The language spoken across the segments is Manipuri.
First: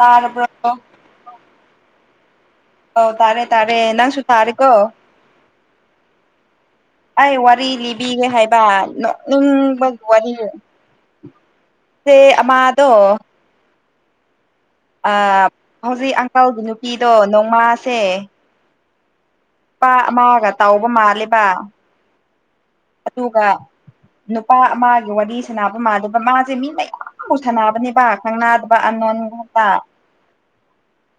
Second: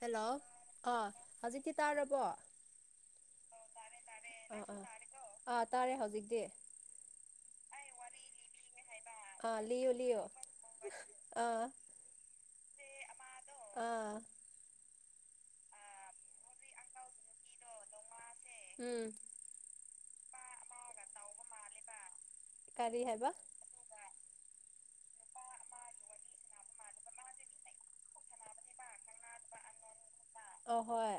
ꯍꯦꯜꯂꯣ ꯑꯥ ꯍꯧꯖꯤꯛꯇꯤ ꯇꯥꯔꯕꯣ ꯑꯧ ꯇꯥꯔꯦ ꯇꯥꯔꯦ ꯅꯪꯁꯨ ꯇꯥꯔꯦꯀꯣ ꯑꯥ ꯑꯥ ꯇꯥꯔꯦ ꯍꯧꯖꯤꯛꯇꯤ ꯑꯩ ꯋꯥꯔꯤ ꯂꯤꯕꯤꯒꯦ ꯍꯥꯏꯕ ꯑꯥ ꯅꯣꯛꯅꯤꯡꯕ ꯂꯤꯌꯨ ꯂꯤꯌꯨ ꯋꯥꯔꯤ ꯑꯥ UNINTELLIGIBLE ꯑꯃꯥꯗꯣ UNINTELLIGIBLE ꯑꯥ ꯑꯥ ꯍꯧꯖꯤꯛ ꯑꯪꯀꯜꯒꯤ ꯅꯨꯄꯤꯗꯣ ꯅꯣꯡꯃꯥꯁꯦ ꯎꯝ ꯅꯨꯄꯥ ꯑꯃꯒ ꯇꯧꯕ ꯃꯥꯜꯂꯦꯕ ꯀꯔꯤ ꯍꯥꯏꯕ ꯑꯗꯨꯒ ꯅꯨꯄꯥ ꯑꯃꯒꯤ ꯋꯥꯔꯤ ꯁꯅꯕ ꯃꯥꯜꯂꯦꯕ ꯃꯥꯁꯦ ꯃꯤ ꯃꯌꯥꯝ ꯁꯥꯟꯅꯕꯅꯦꯕ ꯈꯪꯅꯗꯕ ꯑꯟꯅꯣꯟ [unintelligible] ꯑꯧ ꯍꯣꯏ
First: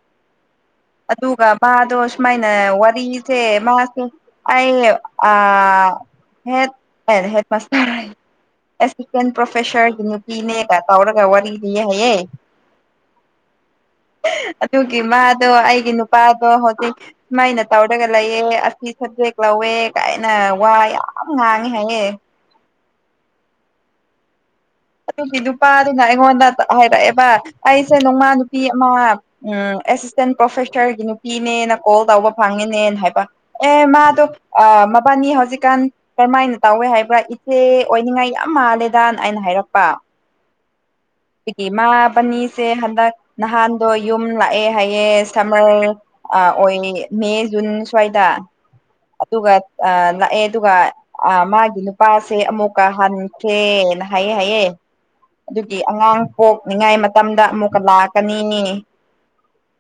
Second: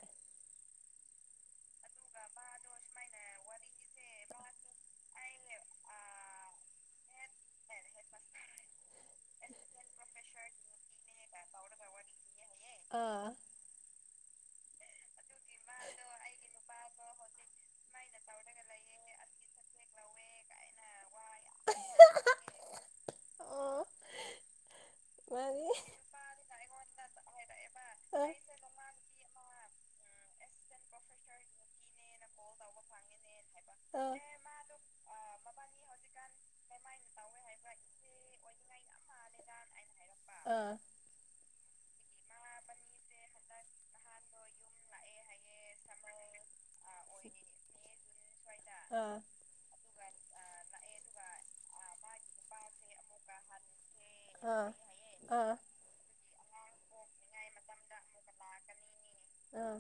ꯑꯗꯨꯒ ꯃꯥ ꯗꯣ ꯁꯨꯃꯥꯏꯅ ꯋꯥꯔꯤꯁꯦ ꯃꯥꯁꯦ ꯑꯩ ꯑꯥ ꯍꯦꯠ ꯍꯦꯠꯄ ꯁꯥꯔꯣꯏ ꯑꯦꯁꯤꯁꯇꯦꯟ ꯄ꯭ꯔꯣꯐꯦꯁꯔꯒꯤ ꯅꯨꯄꯤꯅꯦꯒ ꯇꯧꯔꯒ ꯋꯥꯔꯤ ꯂꯤꯌꯦ ꯍꯥꯏꯌꯦꯦ ꯑꯥ ꯑꯗꯨꯒꯤ ꯃꯥꯗꯣ ꯑꯩꯒꯤ ꯅꯨꯄꯥꯗꯣ ꯍꯧꯖꯤꯛ ꯃꯩꯅ ꯇꯧꯔꯒ ꯂꯩꯑ ꯑꯁꯤ ꯁꯕꯖꯦꯛ ꯂꯧꯋꯦ ꯀꯥꯏꯅ ꯋꯥ ꯌꯥꯝ ꯉꯥꯡꯉꯦ ꯍꯥꯏꯌꯦ ꯑꯣ ꯑꯗꯨꯒꯤ ꯃꯥꯅꯤ ꯅꯨꯄꯥꯗꯨꯅ ꯑꯩꯉꯣꯟꯗ ꯍꯥꯏꯔꯛꯑꯦꯕ ꯑꯩꯁꯦ ꯅꯣꯡꯃ ꯅꯨꯄꯤ ꯑꯃ ꯎꯝ ꯑꯦꯁꯤꯁꯇꯦꯟ ꯄ꯭ꯔꯣꯐꯦꯁꯔꯒꯤ ꯅꯨꯄꯤꯅꯦꯅ ꯀꯣꯜ ꯇꯧꯕ ꯐꯪꯉꯤꯅꯦꯅ ꯍꯥꯏꯕ ꯑꯦ ꯑꯥ ꯃꯥꯗꯣ ꯑꯥ ꯑ ꯃꯕꯥꯅꯤ ꯍꯧꯖꯤꯛꯀꯥꯟ ꯀꯔꯝꯍꯥꯏꯅ ꯇꯧꯋꯦ ꯍꯥꯏꯕ꯭ꯔꯥ ꯏꯆꯦ ꯑꯣꯏꯅꯤꯡꯉꯥꯏ ꯌꯥꯝ ꯃꯥꯜꯂꯦꯗꯅ ꯑꯩꯅ ꯍꯥꯏꯔꯝ ꯑꯥ UNINTELLIGIBLE ꯏ ꯃꯥꯕꯥꯅꯤꯁꯦ ꯍꯟꯗꯛ ꯅꯍꯥꯟꯗꯣ ꯌꯨꯝ ꯂꯥꯛꯑꯦ ꯍꯥꯏꯌꯦ ꯁꯝꯃꯔ ꯑ ꯑꯣꯏ ꯃꯦ ꯖꯨꯟ ꯁ꯭ꯋꯥꯏꯗ ꯑꯥ ꯑꯥ ꯑꯗꯨꯒ ꯑ ꯂꯥꯛꯑꯦ ꯑ ꯑꯗꯨꯒ ꯑ ꯃꯥꯒꯤ ꯅꯨꯄꯥꯁꯦ ꯑꯃꯨꯛꯀ ꯍꯟꯈ꯭ꯔꯦꯅ ꯍꯥꯏꯌꯦ ꯍꯥꯏꯑꯦ ꯑ ꯑꯗꯨꯒꯤ ꯑꯉꯥꯡ ꯄꯣꯛꯅꯤꯡꯉꯥꯏ ꯃꯇꯝꯗ ꯑꯃꯨꯛꯀ ꯂꯥꯛꯀꯅꯤꯅꯤ ꯑꯥ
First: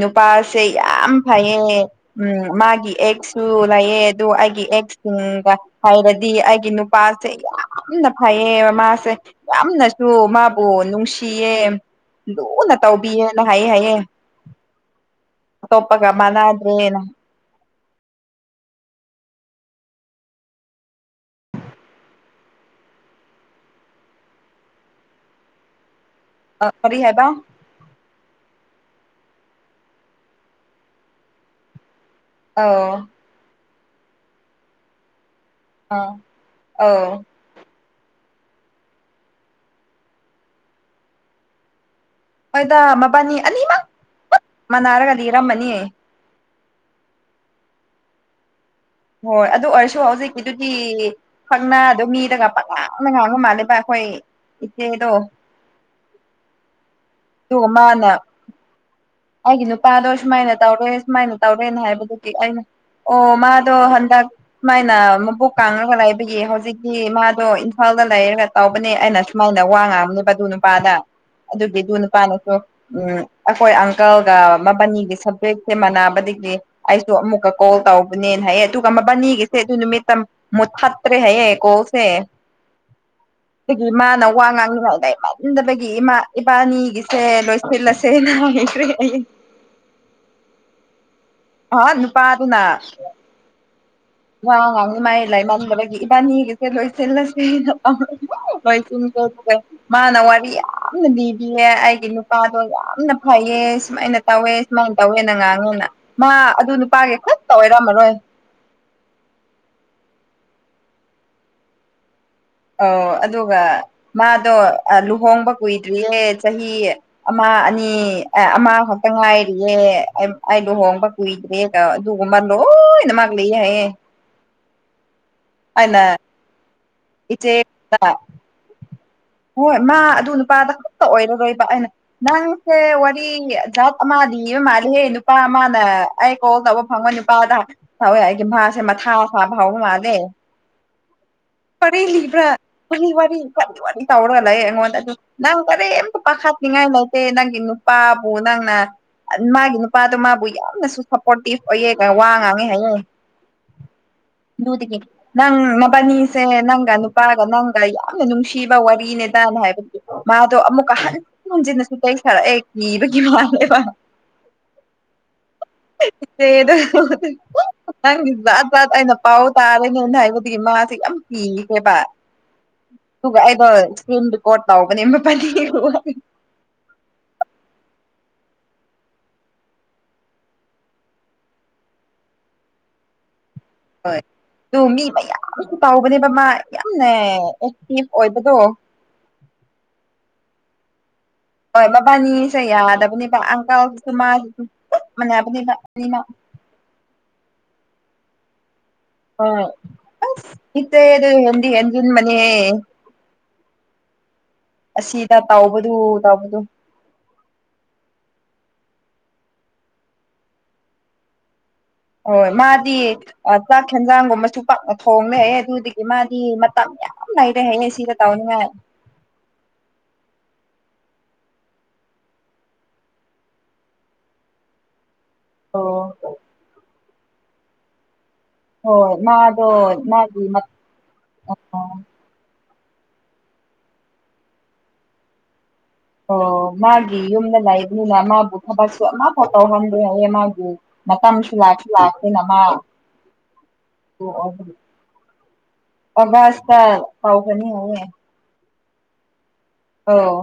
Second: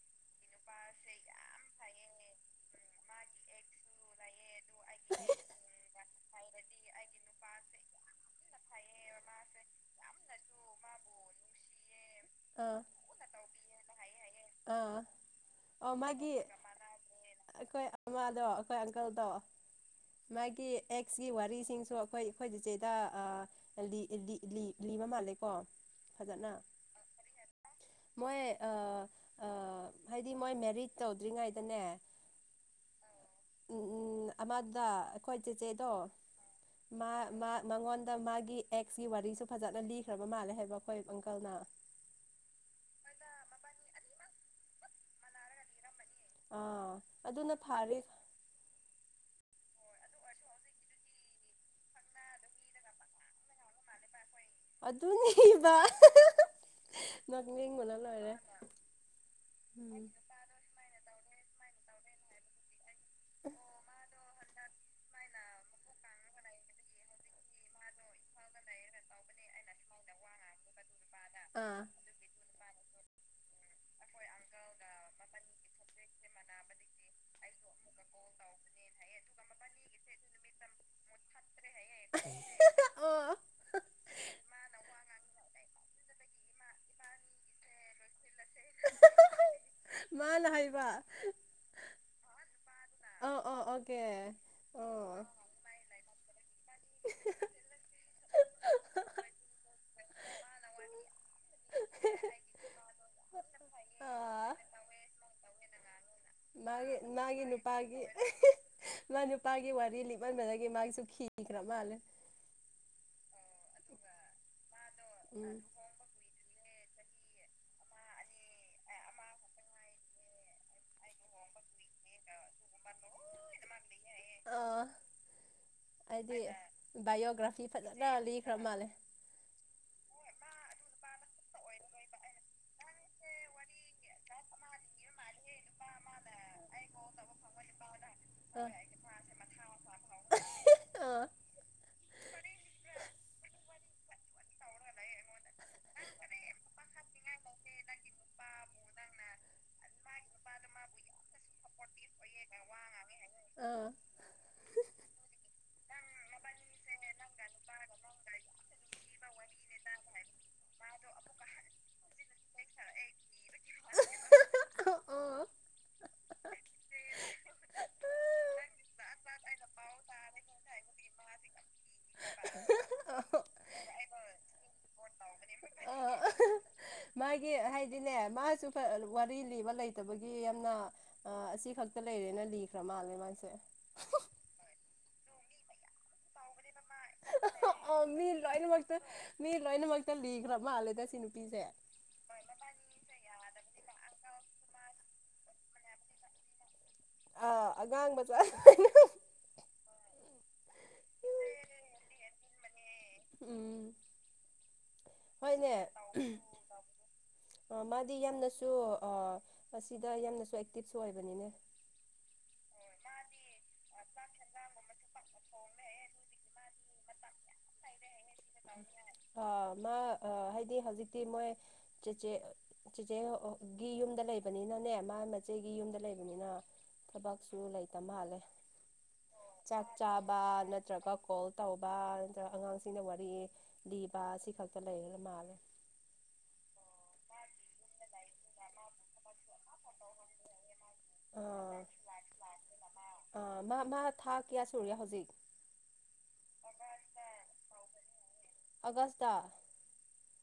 ꯅꯨꯄꯥꯁꯦ ꯌꯥꯝ ꯐꯩꯌꯦ ꯎꯝ ꯃꯥꯒꯤ ꯑꯦꯛꯁ ꯗꯨ ꯂꯩꯥꯑꯦ ꯑꯗꯨ ꯑꯩꯒꯤ ꯑꯦꯛꯁ ꯇꯨꯝꯒ ꯍꯩꯔꯗꯤ ꯑꯩꯒꯤ ꯅꯨꯄꯥꯁꯦ ꯌꯥꯝꯅ ꯐꯩꯌꯦ ꯃꯃꯥꯁꯦ ꯌꯥꯝꯅꯁꯨ ꯃꯥꯕꯨ ꯅꯨꯡꯁꯤꯌꯦꯝ ꯂꯨꯅ ꯑꯥ ꯇꯧꯕꯤꯌꯦꯅ ꯍꯥꯏꯌꯦ ꯍꯥꯏꯌꯦ ꯑꯥ ꯑꯣꯃꯥ ꯑꯇꯣꯞꯄꯒ ꯒꯤ ꯃꯥꯟꯅꯗ꯭ꯔꯦꯅ ꯑꯩꯩꯀꯣꯏ [unintelligible] ꯑꯩꯈꯣꯏ ꯑꯪꯀꯜ ꯗꯣ ꯃꯥꯒꯤ ꯑꯦꯛꯁꯀꯤ ꯋꯥꯔꯤꯁꯤꯡꯁꯨ ꯑꯩꯈꯣꯏ ꯑꯩꯈꯣꯏ ꯆꯤꯆꯦ ꯗ ꯑꯥ ꯍꯦꯜꯗꯤ ꯏꯜꯗꯤ ꯂꯤ ꯂꯤꯕꯥ ꯃꯥꯜꯂꯦ ꯀꯣ ꯐꯖꯅ ꯀꯥꯔꯤ ꯍꯥꯏꯕ ꯃꯣꯏ ꯑꯥ ꯑꯥ ꯍꯥꯏꯗꯤ ꯃꯣꯏ ꯃꯦꯔꯤꯠ ꯇꯧꯗ꯭ꯔꯤꯉꯩꯗꯅꯦ ꯑꯣ ꯎꯝ ꯎꯝ ꯑꯃꯗ ꯑꯩꯈꯣꯏ ꯆꯦꯆꯦꯗꯣ ꯑꯥ ꯑꯧ ꯃꯥ ꯃꯥ ꯃꯉꯣꯟꯗ ꯃꯥꯒꯤ ꯑꯦꯛꯁꯀꯤ ꯋꯥꯔꯤꯁꯨ ꯐꯖꯅ ꯂꯤꯈ꯭ꯔꯕ ꯃꯥꯜꯂꯦ ꯍꯥꯏꯕ ꯑꯩꯈꯣꯏ ꯑꯪꯀꯜꯅ ꯍꯣꯏꯗ ꯃꯕꯥꯟꯅꯤ ꯑꯅꯤꯃꯛ ꯄꯨꯠ ꯃꯥꯟꯅꯥꯔꯒ ꯂꯤꯔꯝꯃꯅꯤ ꯑꯥ ꯑꯗꯨꯅ ꯐꯥꯔꯤꯞ ꯍꯣꯏ ꯑꯗꯨ ꯑꯣꯏꯔꯁꯨ ꯍꯧꯖꯤꯛꯀꯤꯗꯨꯗꯤ ꯈꯛꯅ ꯑꯗꯨ ꯃꯤꯗꯒ ꯄꯛꯉ [unintelligible] ꯑꯗꯨꯅꯤꯕ ꯑꯗꯨꯒ ꯅꯣꯠꯅꯤꯡꯕꯅ ꯃꯥꯅ ꯂꯣꯏꯔꯦ ꯑꯩꯒꯤ ꯎꯝ ꯅꯨꯄꯥꯗꯣ ꯁꯨꯃꯥꯏꯅ ꯇꯧꯔꯦ ꯁꯨꯃꯥꯏꯅ ꯇꯧꯔꯦꯅꯦ ꯍꯥꯏꯕꯗꯨꯒꯤ ꯑꯩꯅ ꯑꯣ ꯃꯥꯗꯣ ꯍꯟꯗꯛ ꯁꯨꯃꯥꯏꯅ ꯃꯕꯨꯛ ꯀꯥꯡꯉꯒ ꯂꯩꯕꯒꯤ ꯍꯧꯖꯤꯛꯇꯤ ꯃꯥꯗꯣ ꯏꯝꯐꯥꯜꯗ ꯂꯩꯔꯒ ꯇꯧꯕꯅꯦ ꯑꯩꯅ ꯁꯨꯃꯥꯏꯅ ꯋꯥ ꯉꯥꯡꯕꯅꯦꯕ ꯑꯗꯨ ꯑꯥꯗ ꯑꯥ ꯑꯗꯨꯕꯤ ꯗꯨ ꯅꯨꯄꯥꯅꯤꯁꯨ ꯎꯝ ꯑꯩꯈꯣꯏ ꯀꯜꯒ ꯃꯕꯥꯟꯅꯤꯒꯤ ꯁꯕꯖꯦꯛꯁꯦ ꯃꯥꯟꯅꯕꯗꯒꯤ ꯑꯩꯁꯨ ꯑꯃꯨꯛꯀ ꯀꯣꯜ ꯇꯧꯕꯅꯦꯅ ꯍꯥꯏꯌꯦ ꯑꯗꯨꯒ ꯃꯕꯥꯟ ꯅꯤꯒꯤꯁꯦ ꯑꯗꯨ ꯅꯨꯃꯤꯠꯇ ꯃꯨꯊꯠ ꯇ꯭ꯔꯦ ꯍꯥꯏꯌꯦ ꯀꯣꯜ ꯁꯦ ꯑꯣ ꯑꯗꯒꯤ ꯃꯥꯅ ꯋꯥ ꯉꯥꯡꯉꯕ ꯍꯥꯏꯗ ꯏꯃꯥꯟꯗꯕꯒꯤ [unintelligible] ꯏꯃꯥ ꯏꯕꯥꯅꯤꯒꯤꯁꯦ ꯂꯣꯏꯁꯤꯜꯂꯁꯦ ꯅꯈ꯭ꯔꯔꯤ ꯃꯥꯅ ꯍꯩꯕ ꯑꯥꯍ ꯅꯨꯄꯥ ꯗꯨꯅ ꯑꯧ ꯑꯣ ꯑꯣꯀꯦ ꯋꯥ ꯉꯥꯡꯕ ꯃꯥꯏ ꯑꯣ ꯂꯥꯏ ꯃꯝꯕ ꯗꯒꯤ ꯏꯕꯥꯟꯅꯤꯒꯤ ꯂꫭꫭꯏꯁꯤꯜꯂꯁ‌ꯦ [unintelligible] ꯃꯥꯅ ꯋꯥꯔꯤ ꯌꯥꯝꯅ ꯂꯤ ꯏꯌꯦ ꯑꯩꯒꯤ ꯅꯨꯄꯥꯗꯣ ꯌꯥꯝꯅ ꯐꯩꯌꯦ ꯁꯨꯃꯥꯏꯅ ꯇꯧꯋꯦ ꯑꯥ ꯁꯨꯃꯏꯅ ꯇꯧꯋꯦꯅ ꯉꯥꯡꯉꯦꯅ ꯃꯥ ꯑꯗꯨ ꯅꯨꯄꯥꯒꯤ ꯍꯨꯠꯇ ꯑꫭꯏꯔꯝꯃꯔꯣꯏ ꯅꯪ ꯅꯨꯄꯥꯒꯤ ꯋꯥꯔꯤ ꯂꯤꯃꯟꯕꯗꯒꯤ ꯃꯥꯏꯁꯨ ꯈꯤꯈ꯭ꯔ ꯃꯥꯜꯂꯦ ꯑꯧ ꯑꯗꯨꯒ ꯃꯥꯗꯣ ꯑ ꯂꯨꯍꯣꯡꯕ ꯎꯝ ꯀꯨꯏꯗ꯭ꯔꯤꯌꯦ ꯆꯍꯤ ꯑꯃ ꯑꯅꯤ ꯑꯦ ꯑꯃ ꯈꯛꯇꯪ ꯉꯥꯏꯔꯤꯌꯦ ꯑꯩ ꯂꯨꯍꯣꯡꯕ ꯀꯨꯏꯗ꯭ꯔꯦ ꯗꯨꯒꯨꯝꯕ ꯂꯣꯏꯅꯥꯃꯛ ꯂꯩꯌꯦ ꯍꯥꯌꯦ ꯑꯥ ꯑꯩꯗꯤ ꯏꯆꯦ ꯕꯥꯏꯑꯣꯒ꯭ꯔꯥꯐꯤ ꯐꯖꯅ ꯂꯤꯈ꯭ꯔ ꯃꯥꯜꯂꯦ ꯍꯣꯏ ꯃꯥ ꯑꯗꯨ ꯅꯨꯄꯥꯗ ꯈꯛꯇ ꯑꯣꯏꯔꯔꯣꯏꯕ ꯑꯩꯅ ꯅꯪꯁꯦ ꯋꯥꯔꯤ ꯖꯥꯠ ꯑꯃ ꯂꯤꯕ ꯃꯥꯜꯂꯤꯍꯦ ꯅꯨꯄꯥ ꯑꯃꯅ ꯑꯩ ꯀꯣꯜ ꯇꯧꯕ ꯐꯪꯕ ꯅꯨꯄꯥꯗ ꯇꯧꯋꯦ ꯑꯩꯒꯤ ꯑꯥ ꯃꯥꯁꯦ ꯃꯊꯥ ꯐꯥ ꯐꯥꯎꯕ ꯃꯥꯜꯂꯦ ꯑꯥ ꯋꯥꯔꯤ ꯂꯤꯕ꯭ꯔꯥ ꯋꯥꯔꯤ ꯋꯥꯔꯤ ꯋ-ꯋꯥꯔꯤ ꯇꯧꯔꯒ ꯂꯩꯌꯦ ꯑꯩꯉꯣꯟꯗ ꯑꯗꯨ ꯅꯪ ꯀꯔꯤꯝꯇ ꯄꯥꯈꯠ ꯅꯤꯡꯉꯥꯏ ꯂꯩ ꯇꯦ ꯅꯪꯒꯤ ꯅꯨꯄꯥꯕꯨ ꯅꯪꯅ ꯃꯥꯒꯤ ꯅꯨꯄꯥꯗꯣ ꯃꯥꯕꯨ ꯌꯥꯝꯅꯁꯨ ꯁꯞꯄꯣꯔꯇꯤꯞ ꯑꯣꯏꯌꯦ ꯒ ꯋꯥꯉꯥꯡ ꯍꯥꯏ ꯑꯥ ꯑꯗꯨꯗꯒꯤ ꯅꯪ ꯃꯄꯅꯤ ꯁꯦ ꯅꯪꯒ ꯅꯨꯄꯥꯒ ꯅꯪꯒ ꯌꯥꯝꯅ ꯅꯨꯡꯁꯤꯕ ꯋꯥꯔꯤꯅꯦꯗꯅ ꯍꯥꯏꯕ ꯃꯥꯗꯣ ꯑꯃꯨꯛꯀ ꯍꯟꯖꯤꯟꯅꯁꯨ ꯂꯩ ꯁꯥꯔꯛꯑꯦ ꯀꯤꯕꯒꯤ ꯃꯥꯜꯂꯦꯕ ꯑꯥ [unintelligible] ꯅꯪꯗꯤ ꯖꯥꯠ ꯖꯥꯠ ꯑꯩꯅ ꯄꯥꯎ ꯇꯥꯔꯦꯅ ꯍꯥꯏꯕꯗꯤ ꯃꯥꯁꯦ ꯌꯥꯝ ꯀꯤꯈꯔꯕ ꯑꯗꯨꯒ ꯑꯩꯗꯣ ꯏꯁꯀ꯭ꯔꯤꯟ ꯔꯤꯀꯣꯠ ꯇꯧꯕꯅꯦ ꯃꫭꯏꯕꯥꯅꯤ ꯑꯥ ꯃꯥꯒꯤ ꯍꯥꯏꯗꯤꯅꯦ ꯃꯥꯁꯨ ꯀ ꯋꯥꯔꯤ ꯂꯤꯕ ꯂꯩꯇꯕꯒꯤ ꯌꯥꯝꯅ ꯑ ꯑꯁꯤ ꯈꯛꯇ ꯂꯩꯔꯦꯅ ꯂꯤꯈꯔꯥ ꯃꯥꯜꯂꯦ ꯃꯥꯥꯏꯁꯦ ꯍꯣꯏ ꯑꯗꯨ ꯃꯤ ꯃꯌꯥꯝ ꯀꯥꯎꯕꯅꯦꯕ ꯃꯥ ꯌꯥꯝꯅ ꯑꯣ ꯑꯦꯛꯇꯦꯛ ꯃꯤ ꯑꯣꯏꯕꯗꯣ꯫ ꯂꯣꯏꯅꯃꯛꯇ ꯃꯤ ꯂꯣꯏꯅ ꯃꯛꯇ ꯂꯤꯈ꯭ꯔ ꯃꯥꯜꯂꯦ ꯁꯤ ꯅꯨꯞ꯫ ꯍꯣꯏ ꯃꯕꯟꯅꯤꯁꯦ ꯌꯥꯗꯕꯅꯦꯕ ꯑꯪꯀꯜꯁꯤꯁꯨ ꯃꯥꯒꯤꯁꯨ ꯆꯞꯃꯟꯅꯕꯅꯦꯕ ꯑꯅꯤꯃꯛ꯫ ꯑꯥ ꯑꯉꯥꯡ ꯃꯆꯥ ꯂꯣꯏꯅꯧ꯫ ꯍꯣꯏ ꯑꯁ ꯈꯤꯠꯇꯦ ꯗꯨ ꯍꯦꯟꯗꯤ ꯍꯟꯖꯟꯕꯅꯤꯍꯦ꯫ ꯑꯦ ꯎꯝ꯫ ꯑꯁꯤꯗ ꯍꯣꯏꯅꯦ ꯇꯥꯎꯕꯗꯨ ꯇꯥꯎꯕꯗꯨ꯫ ꯃꯥꯗꯤ ꯌꯥꯝꯅꯁꯨ ꯑ ꯃꯁꯤꯗ ꯌꯥꯝꯅꯁꯨ ꯑꯦꯛꯇꯤꯞꯁꯨ ꯑꯣꯏꯕꯅꯤꯅꯦ꯫ ꯍꯣꯏ ꯃꯥꯗꯤ ꯆꯥꯛ ꯍꯦꯟꯖꯥꯡꯒꯨꯝꯕꯁꯨ ꯄꯥꯛꯅ ꯊꯣꯡꯃꯦ ꯑꯗꯨꯗꯒꯤ ꯃꯥꯗꯤ ꯃꯇꯝ ꯌꯥꯝ꯫ ꯑꯝ ꯂꯩꯔꯦꯍꯦ ꯁꯤꯗ꯫ ꯇꯧꯅꯤꯡꯉꯥꯏ ꯑ ꯃꯥ ꯑ ꯍꯥꯏꯗꯤ ꯍꯧꯖꯤꯛꯇꯤ ꯃꯣꯏ꯫ ꯆꯦꯆꯦ ꯆꯦꯆꯦꯒꯤ ꯌꯨꯝꯗ ꯂꯩꯕꯅꯤꯅꯅꯦ ꯃꯥ꯫ ꯆꯦꯒꯤ ꯌꯨꯝꯗ ꯑꯣ ꯂꯩꯕꯅꯤꯅ ꯊꯕꯛꯁꯨ ꯂꯩꯇ ꯃꯥꯜꯂꯦ꯫ ꯍꯣꯏ ꯃꯥꯗꯣ ꯆꯥꯛ ꯆꯥꯕ ꯃꯥꯒꯤ ꯅꯠꯇ꯭ꯔꯒ ꯀꯣꯜ ꯇꯧꯕ ꯅꯠꯇ꯭ꯔꯒ ꯑꯉꯥꯡꯁꯦꯟ ꯁꯤꯅ ꯋꯥꯔꯤ ꯂꯤꯕ ꯁꯤ ꯈꯛꯇ ꯂꯩꯒꯔ ꯃꯥꯜꯂꯦ꯫ ꯑꯣ ꯃꯥꯒꯤ ꯌꯨꯝꯗ ꯂꯩꯥꯕꯅꯤꯅ ꯃꯥꯕꯨ ꯊꯕꯛꯁꯨ ꯑꯃ ꯐꯥꯎ ꯇꯧꯍꯟꯗꯦ ꯍꯥꯏꯌꯦ ꯃꯥꯒꯤ꯫ ꯃꯇꯝꯁꯨ ꯑꯥ ꯂꯥꯛꯁꯨ ꯂꯥꯛꯈ꯭ꯔꯦꯅ ꯃꯥ ꯑꯣ ꯑꯥ ꯃꯥ ꯃꯥ ꯊꯥ ꯀꯌꯥ ꯑꯗꯨꯒꯤ꯫ ꯁꯨꯔꯦ ꯍꯧꯖꯤꯛ ꯑꯒꯁ ꯇꯥ ꯇꯧꯒꯅꯤ ꯍꯥꯏꯌꯦ꯫ ꯑꯒꯁꯇ꯫ ꯑꯣ꯫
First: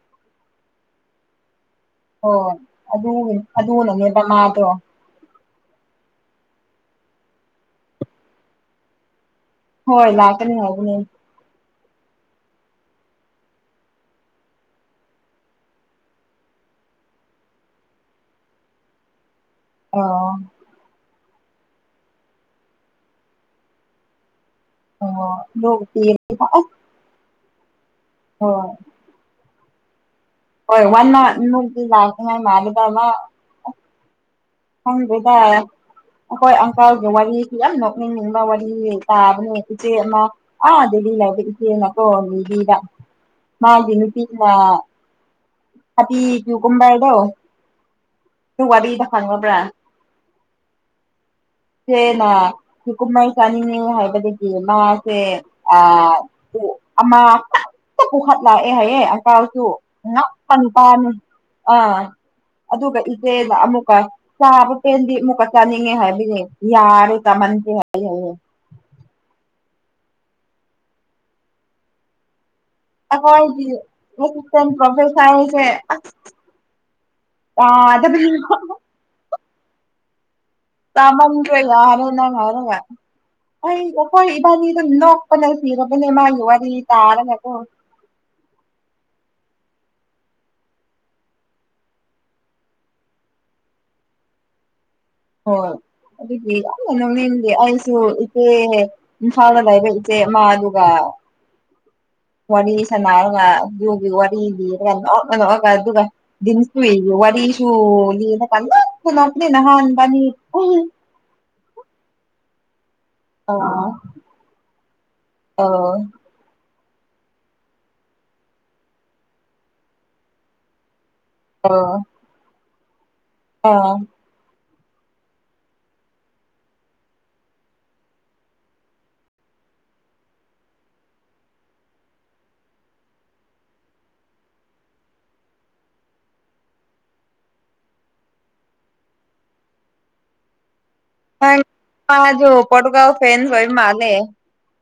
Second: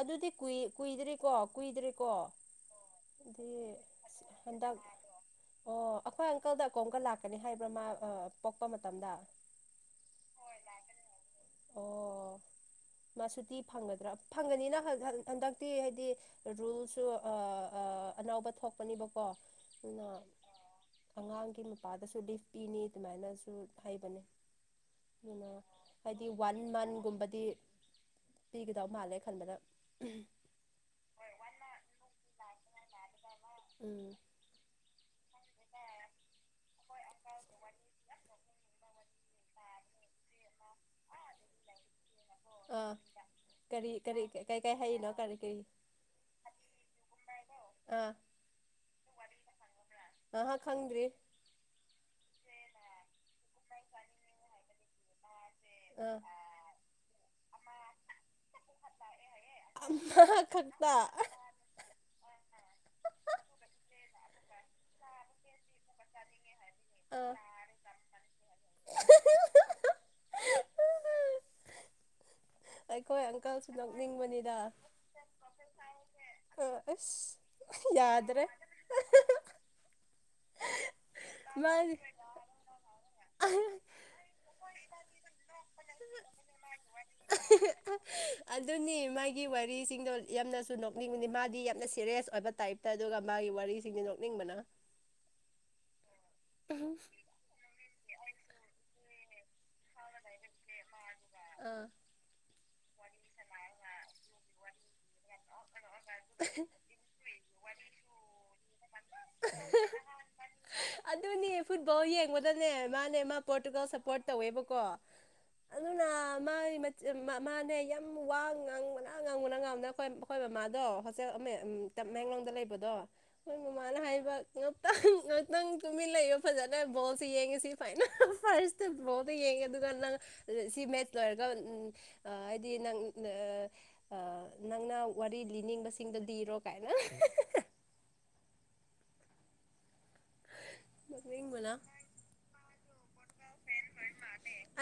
ꯑꯗꯨꯗꯤ ꯀꯨꯏ ꯀꯨꯏꯗ꯭ꯔꯦꯀꯣ ꯀꯨꯏꯗ꯭ꯔꯦ꯫ ꯀꯣ ꯍꯣꯏ ꯑꯗꯨ ꯗꯤ ꯑꯗꯨꯅꯅꯦꯕ ꯑꯁꯤ ꯃꯥꯗꯣ ꯍꯟꯗꯛ꯫ ꯑꯣ ꯑꯩꯈꯣꯏ ꯑꯪꯀꯜꯗ ꯀꯣꯝꯀꯟ ꯂꯥꯛꯀꯅꯤ ꯍꯥꯏꯕ꯭ꯔꯥ ꯃꯥ ꯑ ꯄꯣꯛꯄ ꯃꯇꯝꯗ꯫ ꯍꯣꯏ ꯂꯥꯛꯀꯅꯤ ꯍꯥꯏꯕꯅꯦ꯫ ꯑꯣ꯫ ꯉꯁꯤꯗꯤ ꯐꯪꯒꯗ꯭ꯔꯥ ꯐꯪꯒꯅꯤꯅ ꯍꯟꯗꯛꯇꯤ ꯍꯥꯏꯗꯤ ꯔꯨꯜꯁꯨ ꯑ ꯑ ꯑꯅꯧꯕ ꯊꯣꯛꯄꯅꯦꯕꯀꯣ ꯑꯗꯨꯅ ꯑꯣ ꯑꯉꯥꯡꯒꯤ ꯃꯄꯥꯗꯁꯨ ꯂꯤꯐ ꯄꯤꯅꯤ ꯑꯗꯨꯃꯥꯏꯅꯁꯨ ꯍꯥꯏꯕꯅꯤ ꯑꯣ ꯀꯩꯅꯣ ꯂꯣꯛ ꯄꯤ ꯍꯥꯏꯗꯤ ꯑꯁ ꯋꯥꯟ ꯃꯟꯒꯨꯝꯕꯗꯤ ꯍꯣꯏ ꯄꯤꯒꯗꯧ ꯃꯥꯜꯂꯦ ꯈꯟꯕꯗ ꯍꯣꯏ ꯋꯥꯟ ꯃꯟ [unintelligible] ꯎꯝ ꯈꯪꯗ꯭ꯔꯦꯗ ꯑꯩꯈꯣꯏ ꯑꯪꯀꯜꯒꯤ ꯋꯥꯔꯤꯁꯤ ꯌꯥꯝ ꯅꯣꯛꯅꯤꯡ ꯕ ꯋꯥꯔꯤ ꯇꯥꯕꯅꯦ ꯏꯆꯦ ꯑꯃ ꯑꯥ ꯗꯦꯜꯂꯤ ꯂꯩꯕ ꯏꯆꯦ ꯑꯃ ꯀꯣ ꯂꯤꯕꯥ ꯑꯥ ꯀꯔꯤ ꯃꯥꯒꯤ ꯀꯔꯤ ꯅꯨꯄꯤꯅꯥ ꯀꯩ ꯀꯩ ꯍꯥꯏꯔꯤꯅꯣ ꯀꯔꯤ ꯀꯔꯤ ꯊꯥꯕꯤ ꯀꯨꯀꯨꯝꯕꯔꯗꯣ ꯑꯥ ꯗꯨ ꯋꯥꯔꯤꯗꯣ ꯈꯪꯉꯕ꯭ꯔꯥ ꯉꯥꯏꯍꯥꯛ ꯈꯪꯗ꯭ꯔꯤ ꯏꯆꯦꯅ ꯀꯨꯀꯨꯝꯃꯔ ꯆꯥꯅꯤꯡꯉꯦ ꯍꯥꯏꯕꯗꯒꯤ ꯃꯥꯁꯦ ꯑꯥ ꯄꯨ ꯑꯃ ꯄꯠ ꯇ ꯄꯨꯈꯠ ꯂꯥꯛꯑꯦ ꯍꯥꯏꯌꯦ ꯑꯆꯥꯔꯁꯨ ꯑꯃ ꯉꯛꯄ ꯈꯛꯇ ꯅꯨꯄꯥꯅꯤ ꯑꯥ ꯑꯗꯨꯒ ꯏꯆꯦꯗ ꯑꯃꯨꯛꯀ ꯆꯥꯕ ꯍꯦꯟꯗꯤ ꯑꯃꯨꯛꯀ ꯆꯥꯅꯤꯡꯉꯦ ꯍꯥꯏꯕꯅꯦ ꯌꯥꯔꯣ ꯑꯥ ꯇꯝꯍꯟꯁꯦ ꯍꯥꯏ ꯍꯥꯏꯌꯦ꯫ ꯑꯩꯈꯣꯏ ꯑꯣ ꯍꯥꯏꯗꯤ ꯑꯪꯀꯜꯁꯨ ꯅꯣꯛꯅꯤꯡꯕꯅꯤꯗ ꯑꯦꯁꯤꯁꯇꯦꯟ ꯄ꯭ꯔꯐꯦꯁꯥꯔꯁꯦ ꯑꯁ ꯑꯁ ꯫ ꯌꯥꯗ꯭ꯔꯦ ꯇꯥꯗꯕꯅꯤꯈ ꯇꯥꯃꯟꯗꯔ꯭ꯦ ꯃꯥ ꯌꯥꯔꯦ ꯅꯡ ꯍꯥꯏꯔꯒ ꯫ ꯑꯩ ꯑꯩꯈꯣꯏ ꯏꯕꯥꯅꯤꯗꯣ ꯅꯣꯛꯄꯅ ꯁꯤꯔꯕꯅꯦ ꯃꯥꯒꯤ ꯋꯥꯔꯤ ꯇꯥꯔꯒꯀꯣ꯫ ꯑꯗꯨꯅꯤ ꯃꯥꯒꯤ ꯋꯥꯔꯤꯁꯤꯡꯗꯣ ꯌꯥꯝꯅꯁꯨ ꯅꯣꯛꯅꯤꯡꯕꯅꯤ ꯃꯥꯗꯤ ꯌꯥꯝꯅ ꯁꯦꯔꯤꯌꯁ ꯑꯣꯏꯕ ꯇꯥꯏꯞ ꯇ ꯑꯗꯨꯒ ꯃꯥꯒꯤ ꯋꯥꯔꯤꯁꯤꯡꯁꯦ ꯅꯣꯛꯅꯤꯡꯕꯅꯥ ꯫ ꯍꯣꯏ ꯑꯗꯨꯒꯤ ꯌꯥꯝꯅ ꯅꯣꯛꯅꯤꯡꯒꯤ ꯑꯩꯁꯨ ꯏꯆꯦ ꯏꯝꯐꯥꯜꯗ ꯂꯩꯕ ꯏ ꯆꯦ ꯑꯃꯥꯗꯨꯨꯒꯥ ꯑꯥ ꯋꯥꯔꯤ ꯁꯅꯥꯔꯒ ꯌꯨꯒꯤ ꯋꯥꯔꯤ ꯂꯤꯔꯒ ꯅꯣꯛꯅ ꯅꯣꯛꯑꯒ ꯑꯗꯨꯒ꯫ ꯗꯤꯟꯁꯨ [unintelligible] ꯋꯥꯔꯤꯁꯨꯨ ꯂꯤꯔꯒ ꯅꯣꯛꯄ ꯅꯣꯛꯄꯅꯦ ꯅꯍꯥꯟ ꯏꯕꯥꯟꯅꯤ ꯑꯗꯨꯅꯦ ꯐꯨꯠꯕꯣꯜ ꯌꯦꯡ ꯕꯗꯅꯦ ꯃꯥꯅꯦ ꯃꯥ ꯄꯣꯔꯇꯨꯒꯜ ꯑꯥ ꯁꯞꯄꯣꯔꯠ ꯇꯧꯋꯦꯕꯀꯣ ꯑꯥ ꯑꯗꯨꯅ ꯃꯥꯏ ꯃ ꯃꯃꯥꯅꯦ ꯌꯥꯝ ꯋꯥ ꯉꯥꯡꯕꯅ ꯉꯥꯡꯕꯅ ꯉꯥꯡꯕꯅ ꯑꯩꯈꯣꯏ ꯑꯩꯈꯣꯏ ꯃꯃꯥꯗꯣ꯫ ꯆ ꯑꯃꯦ ꯎꯝ ꯑꯥ ꯇꯃꯦꯡꯂꯣꯡꯗ ꯂꯩꯕꯗꯣ ꯈꯣꯏ ꯑꯥ ꯃꯃꯥꯅ ꯍꯥꯏꯕ ꯉꯥꯛꯇꯪ ꯉꯥꯛꯇꯪ ꯇꯨꯃꯤꯟ ꯂꯩꯌꯣ ꯐꯖꯅ ꯕꯣꯜꯁꯤ ꯌꯦꯡꯉꯤꯁꯤ ꯐꯥꯏꯅꯦꯜ ꯐꯥꯔꯁ ꯫ ꯇꯪ ꯕꯣꯜꯗꯣ ꯌꯦꯡꯉꯦ ꯑꯗꯨꯒ ꯅꯪ ꯁꯤ ꯃꯦꯠꯁ ꯂꯣꯏꯔꯒ ꯎꯟ ꯑ ꯍꯥꯏꯗꯤ ꯅꯪ ꯅꯥ ꯫ ꯑꯥ ꯅꯪꯅ ꯋꯥꯔꯤ ꯂꯤꯅꯤꯡꯕꯁꯤꯡꯗꯣ ꯂꯤꯔꯣ ꯀꯥꯏꯅ ꯫ ꯅꯣꯛꯅꯤꯡꯕꯅ ꯫ ꯄꯥꯗꯣ ꯄꯣꯔꯇꯨꯒꯜ ꯐꯦꯟꯁ ꯑꯣꯏꯕ ꯃꯥꯜꯂꯦ ꯫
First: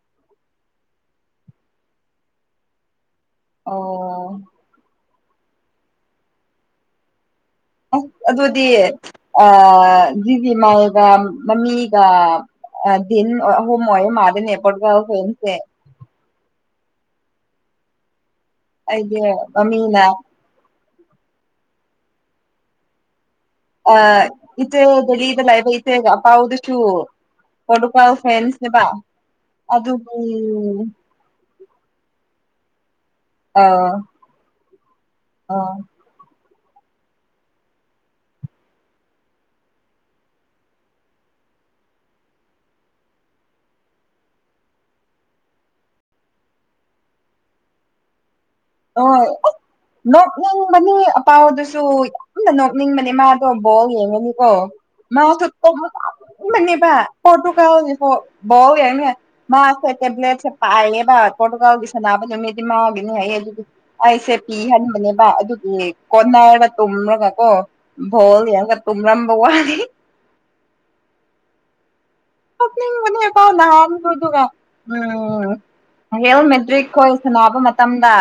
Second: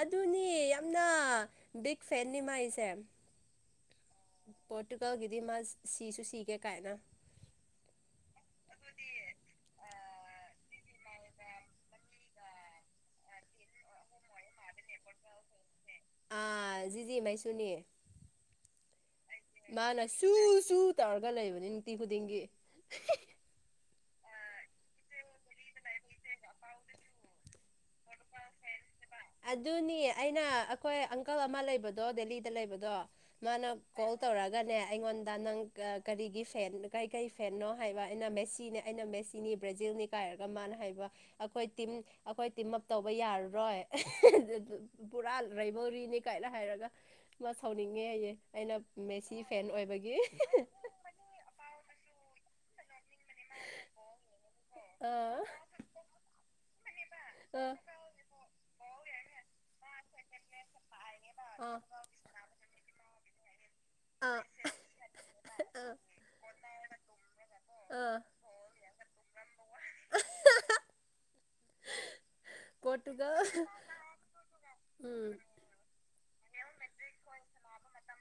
ꯑꯗꯨꯅꯤ ꯌꯥꯝꯅ ꯕꯤꯛ ꯐꯦꯟꯅꯤ ꯃꯥꯏꯁꯦ ꯑꯣ ꯄꯣꯔꯇꯨꯒꯜꯒꯤꯗꯤ ꯃꯥ ꯁꯤꯁꯨ ꯁꯤꯒꯦ ꯀꯥꯏꯅ꯫ ꯑꯁ ꯑꯗꯨꯗꯤ ꯑꯥ ꯖꯤꯖꯤꯃꯥꯏꯜꯒ ꯃꯃꯤꯒ꯫ ꯑ ꯗꯤꯟ ꯑꯍꯨꯝ ꯑꯣꯏꯕ ꯃꯥꯜꯂꯦꯅꯦ ꯄꯣꯔꯇꯨꯒꯜ ꯐꯦꯟꯁꯦ꯫ ꯑꯥ ꯖꯤꯖꯤ ꯃꯩꯁꯨꯅꯤ꯫ ꯑꯩꯗꯤ ꯃꯃꯤꯅ ꯃꯥꯅ ꯁꯨ ꯁꯨ ꯇꯧꯔꯒ ꯂꯩꯕꯅꯦ ꯅꯨꯡꯇꯤ ꯈꯨꯗꯤꯡꯒꯤ꯫ ꯑ ꯏꯆꯦ ꯗꯦꯂꯤꯗ ꯂꯥꯏꯕ ꯏꯆꯦꯒ ꯑꯄꯥꯎꯗꯨꯁꯨ ꯄꯣꯔꯇꯨꯒꯜ ꯐꯦꯟꯁ ꯅꯦꯕꯥ ꯫ ꯑꯗꯨꯅꯤ ꯑꯩꯅ ꯑꯈꯣꯏ ꯑꯡ ꯀꯜ ꯑꯃ ꯂꯩꯕꯗꯣ ꯗꯦꯂꯤꯗ ꯂꯩꯕꯗꯣ ꯃꯥꯅ ꯑꯥ ꯀꯣꯜ ꯇꯧꯔꯛꯑꯒꯅꯦ ꯑꯩꯉꯣꯟꯗ ꯅꯪ ꯑꯥ ꯀꯔꯤꯒꯤ ꯐꯦꯟ ꯀꯔꯤ ꯀꯔꯤ ꯐꯦꯟꯅꯣ ꯍꯥꯏꯕ ꯑꯩꯅ ꯃꯦꯁꯤꯅꯦ ꯑꯩꯅ ꯃꯦꯁꯤꯅꯤ ꯕ꯭ꯔꯥꯖꯤꯜꯅꯤ ꯀꯥꯏꯔꯒ ꯃꯥꯅ ꯍꯥꯏꯕ꯫ ꯑꯈꯣꯏ ꯇꯤꯝ ꯑꯈꯣꯏ ꯇꯤꯝ ꯑꯞ ꯇꯧꯕ ꯌꯥꯔꯔꯣꯏ꯫ ꯄꯨꯔꯥ ꯔꯥꯏꯕꯦꯜꯔꯤꯅꯤ ꯀꯥꯏꯅ ꯍꯥꯏꯔꯒ ꯃꯥ ꯁꯥꯎꯅꯤꯡꯉꯦ ꯍꯥꯏꯌꯦ꯫ ꯑꯩꯅ ꯍꯣꯏ ꯃꯦꯁꯤ ꯐꯦꯟ ꯑꯣꯏꯕꯒꯤ ꯄꯥꯎꯗꯁꯨ ꯑꯝꯇ ꯅꯣꯛꯅꯤꯡꯕꯅꯦ ꯃꯥꯗꯣ ꯕꯣꯜ ꯌꯦꯡꯒꯅꯤꯀꯣ ꯑꯥ ꯃꯥꯁꯨ ꯑꯥ [unintelligible] ꯃꯥꯁꯦ ꯇꯦꯕ꯭ꯂꯦꯠꯁꯦ ꯄꯥꯏꯑꯌꯦꯕ ꯑꯥ ꯄꯣꯇꯨꯀꯜꯒꯤ ꯁꯥꯟꯅꯥꯅꯕ ꯅꯨꯃꯤꯠꯗꯤ ꯃꯥꯒꯤꯅꯦ ꯍꯥꯏꯌꯦ ꯑꯗꯨꯗꯤ ꯑꯩꯁꯦ ꯑꯥ ꯄꯤꯍꯟꯕꯅꯦꯕ ꯑꯗꯨꯒꯤ ꯑꯥ ꯀꯣꯟꯅꯔꯔ ꯇꯨꯝꯔꯒ ꯀꯣ ꯑꯥ ꯕꯣꯜ ꯌꯦꯡꯒ ꯇꯣꯡꯔꯝꯕ ꯋꯥꯅꯤ ꯄꯣꯔꯇꯨꯒꯜ ꯀꯞꯅꯤꯡꯕꯅꯦꯕ ꯅꯍꯥꯟꯃꯨꯛ ꯑꯗꯨꯒ ꯎꯝ ꯔꯤꯌꯦꯜ ꯃꯦꯇ꯭ꯔꯤꯛ ꯈꯣꯏ ꯁꯅꯕ ꯃꯇꯝꯗ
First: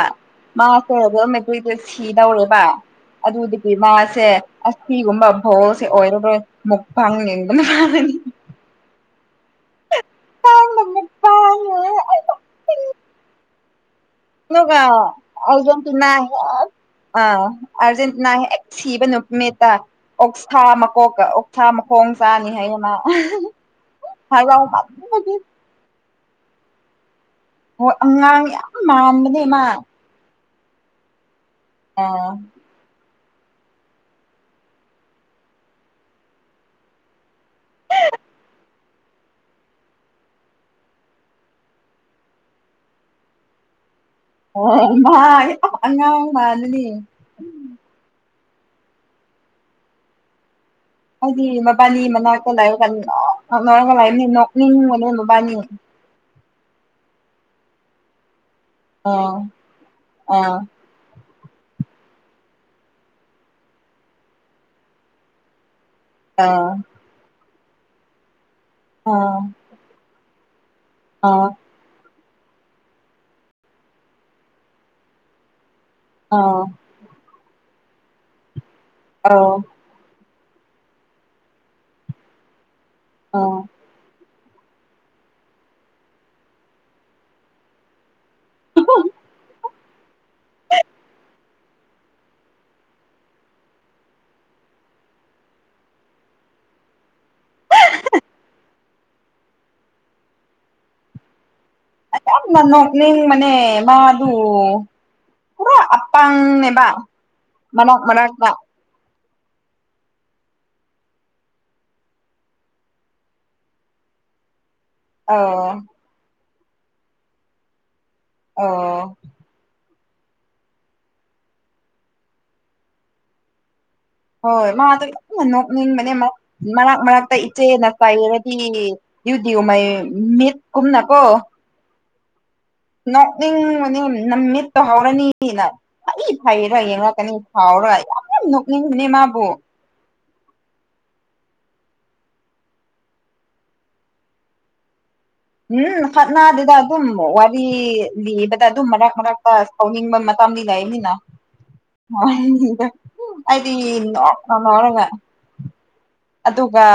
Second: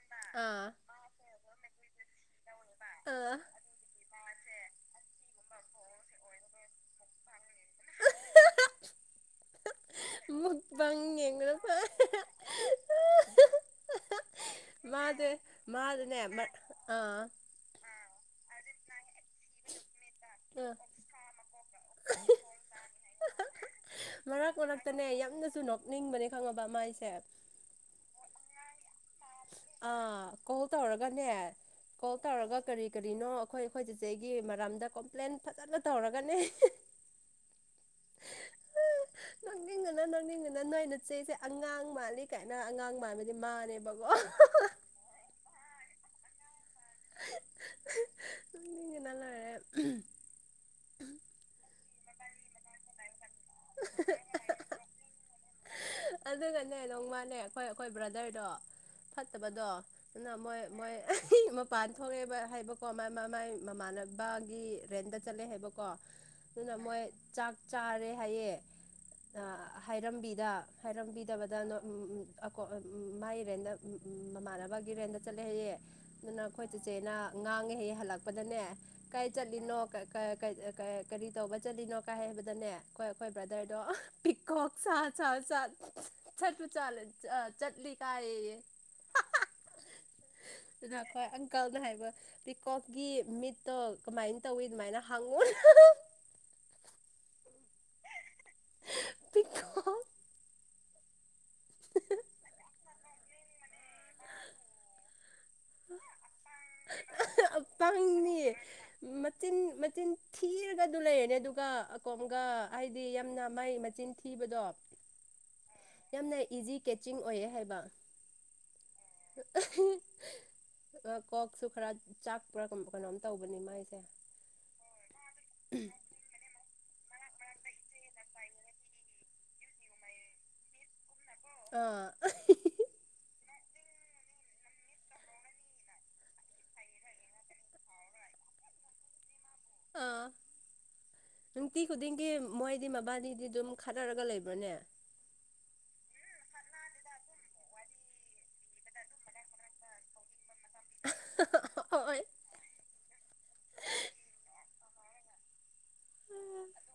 ꯑꯥ ꯃꯥꯎ ꯑꯩꯈꯣꯏꯔꯥꯝ ꯃꯇꯦꯛꯁꯤ ꯁꯤꯗꯧꯔꯦꯕ ꯑꯥ ꯑꯗꯨꯗꯤ ꯕꯤ ꯃꯥꯁꯦ ꯑꯁꯤꯒꯨꯝꯕ ꯚꯣꯁꯦ ꯑꯣꯏꯔꯔꯣꯏ ꯃꯨꯛ ꯐꯪꯅꯤꯡꯗꯅꯅꯤ [unintelligible] ꯃꯥꯁꯦ ꯃꯥꯗꯅꯦ ꯑꯥ [unintelligible] ꯑꯥ ꯑꯥꯔꯖꯦꯟꯇꯤꯅꯥ ꯍꯦꯛ ꯁꯤꯕ ꯅꯨꯠꯇ ꯑꯣꯛꯁꯊꯥ ꯃꯀꯣꯛ ꯀꯛꯑꯣ ꯁꯥ ꯃꯈꯣꯡ ꯆꯥꯅꯤ ꯍꯥꯏꯌꯦ ꯃ ꯃꯔꯛ ꯃꯔꯛꯇꯅꯦ ꯌꯥꯝꯅꯁꯨ ꯅꯣꯛꯅꯤꯡꯕꯅꯦ ꯈꯪꯉꯕ ꯃꯥꯏꯁꯦ ꯑꯣ ꯑꯉꯥꯡ ꯌꯥꯝ ꯃꯥꯥꯟꯕꯅꯦ ꯃꯥ ꯑꯥ ꯀꯣꯜ ꯇꯧꯔꯒꯅꯦ ꯀꯣꯜ ꯑꯥ ꯇꯧꯔꯒ ꯀꯔꯤ ꯀꯔꯤꯅꯣ ꯑꯩꯈꯣꯏ ꯑꯩꯈꯣꯏ ꯆꯤꯆꯦꯒꯤ ꯃꯔꯝꯗ ꯀꯣꯝꯄ꯭ꯂꯦꯟ ꯐꯖꯅ ꯇꯧꯔꯒꯅꯦ ꯅꯣꯛꯅꯤꯡꯕꯅ ꯅꯣꯛꯅꯤꯡꯕꯅ ꯅꯣꯏ ꯅꯆꯦꯁꯦ ꯑꯉꯥꯡ ꯃꯥꯜꯂꯤ ꯀꯥꯏꯅ ꯑꯉꯥꯡ ꯃꯥꯥꯟꯕꯗꯤ ꯃꯥꯅꯦꯕꯀꯣ ꯑꯣ ꯃꯥ ꯑꯉꯥꯡ ꯃꯥꯟꯕꯅꯤ ꯅꯣꯛꯅꯤꯡꯕꯅꯥ ꯂꯣꯏꯔꯦ ꯑꯩꯗꯤ ꯃꯕꯥꯅꯤ ꯃꯅꯛꯇ ꯂꯥꯏꯔꯒ ꯅꯣꯛ ꯅꯛꯅꯔꯒ ꯂꯩꯔꯒ ꯅꯣꯛꯅꯤꯡꯕꯅꯦ ꯃꯕꯥꯅꯤ ꯑꯗꯨꯅꯅꯦ ꯅꯣꯡꯃꯅꯦ ꯑꯩꯈꯣꯏ ꯑꯩꯈꯣꯏ ꯕ꯭ꯔꯗꯔꯗꯣ ꯑꯥ ꯐꯠꯇꯕꯗꯣ ꯑꯗꯨꯅ ꯑꯥ ꯃꯣꯏ ꯃꯣꯏ ꯃꯄꯥꯟ ꯊꯣꯛꯑꯦꯕ ꯍꯥꯏꯕꯀꯣ ꯃꯥꯏ ꯃꯥꯏ ꯃꯃꯥꯟꯅꯕꯒꯤ ꯔꯦꯟꯗ ꯆꯠꯂꯦ ꯍꯥꯏꯕꯀꯣ ꯑꯥ ꯑꯗꯨꯅ ꯃꯣꯏ ꯆꯥꯛ ꯆꯥꯔꯦ ꯍꯥꯏꯌꯦ ꯑꯥ ꯍꯥꯏꯔꯝꯕꯤꯗ ꯑꯥ ꯍꯥꯏꯔꯝꯕꯤꯗꯕꯗ ꯅꯣ ꯎꯝ ꯎꯝ ꯑꯀꯣ ꯃꯥꯏ ꯔꯦꯟꯗ ꯎꯝ ꯃꯃꯥꯟꯅꯕꯒꯤ ꯔꯦꯟꯗ ꯆꯠꯂꯦ ꯍꯥꯏꯌꯦ ꯑꯗꯨꯅ ꯑꯥ ꯑꯩꯈꯣꯏ ꯆꯠꯆꯦꯅ ꯉꯥꯡꯉꯦꯍꯦꯛ ꯍꯜꯂꯛꯄꯗꯅꯦ ꯀꯔꯤ ꯑꯧ ꯆꯠꯂꯤꯅꯣ ꯀꯥ ꯀꯥ ꯀꯔꯤ ꯇꯧꯕ ꯆꯠꯂꯤꯅꯣ ꯀꯥꯏ ꯍꯥꯏꯕꯗꯅꯦ ꯑꯩꯈꯣꯏ ꯑꯩꯈꯣꯏ ꯑꯧ ꯕ꯭ꯔꯗꯔꯗꯣ ꯇꯤꯛꯀꯣꯛ ꯁꯥ ꯆꯥ ꯆꯥ ꯆꯠꯂꯨ ꯁꯥꯏ ꯑꯥ ꯆꯠꯂꯤ ꯀꯥꯏꯌꯦ ꯑꯗꯨꯈꯣꯏ ꯑꯪꯀꯜꯅ ꯍꯥꯏꯕ ꯄꯤꯀꯣꯛꯀꯤ ꯃꯤꯠꯇꯣ ꯀꯃꯥꯏꯅ ꯇꯧꯋꯤ ꯑꯗꯨꯃꯥꯏꯅ ꯍꯥꯡꯉꯣ ꯄꯤꯀꯣꯛ ꯌꯥꯝꯅ ꯅꯣꯛꯅꯤꯡ ꯃꯅꯦ ꯃꯥꯗꯨ ꯄꯨꯔꯥ ꯑꯞꯄꯪꯅꯦꯕ ꯌꯥꯝ ꯃꯔꯛ ꯄꯪꯅꯤ ꯃꯔꯛꯇ ꯃꯆꯤꯟ ꯃꯆꯤꯟ ꯊꯤꯔꯒ ꯑꯗꯨ ꯂꯩꯔꯅꯦ ꯑꯗꯨꯒ ꯑꯀꯣꯝꯒ ꯍꯥꯏꯗꯤ ꯌꯥꯝꯅ ꯃꯥꯏ ꯃꯆꯤꯟ ꯊꯤꯕꯗꯣ ꯑꯧ ꯌꯥꯝꯅ ꯏꯖꯤ ꯀꯦꯠꯆꯤꯡ ꯑꯣꯏꯌꯦ ꯍꯥꯏꯕ ꯑꯣ [unintelligible] ꯑꯥ ꯀꯣꯛꯁꯨ ꯈꯔ ꯆꯥꯛꯄ꯭ꯔꯥ ꯀꯩꯅꯣꯝ ꯇꯧꯕꯅꯤ ꯃꯥꯏꯁꯦ ꯍꯣꯏ ꯃꯥꯗꯣ ꯌꯥꯝꯅ ꯅꯣꯛꯅꯤꯡꯕꯅꯦ ꯃꯔꯛ ꯃꯔꯛꯇ ꯏꯆꯦꯅ ꯆꯥꯏꯔꯗꯤ ꯌꯨꯗꯤꯌꯣ ꯃꯥꯏ ꯃꯤꯠꯀꯨꯝꯅ ꯀꯣ ꯑꯥ ꯅꯣꯛꯅꯤꯡ ꯃꯅꯤꯡ ꯅ ꯃꯤꯠꯇ ꯍꯧꯔꯅꯤꯅ ꯐꯩ ꯐꯩꯔꯥ ꯌꯦꯡꯂꯛꯀꯅꯤ ꯊꯥꯎꯔ ꯌꯥꯝ ꯌꯥꯝ ꯅꯣꯛꯅꯤꯡꯕꯅꯦ ꯃꯥꯕꯨ ꯑꯥ ꯅꯨꯡꯇꯤ ꯈꯨꯗꯤꯡꯒꯤ ꯃꯣꯏꯗꯤ ꯃꯕꯥꯅꯤꯗꯤ ꯑꯗꯨꯝ ꯈꯠꯅꯔꯒ ꯂꯩꯕ꯭ꯔꯅꯦ ꯎꯝ ꯈꯠꯅꯗꯦꯗ ꯑꯗꯨꯝ ꯋꯥꯔꯤ ꯂꯤꯕꯗ ꯑꯗꯨꯝ ꯃꯔꯛ ꯃꯔꯛꯇ ꯁꯥꯎꯅꯤꯡꯕ ꯃꯇꯥꯡꯗꯤ ꯂꯩꯥꯕꯅꯤꯅ ꯎꯝ ꯑꯩꯗꯤ ꯅꯣꯛꯄ ꯑꯗꯨꯒ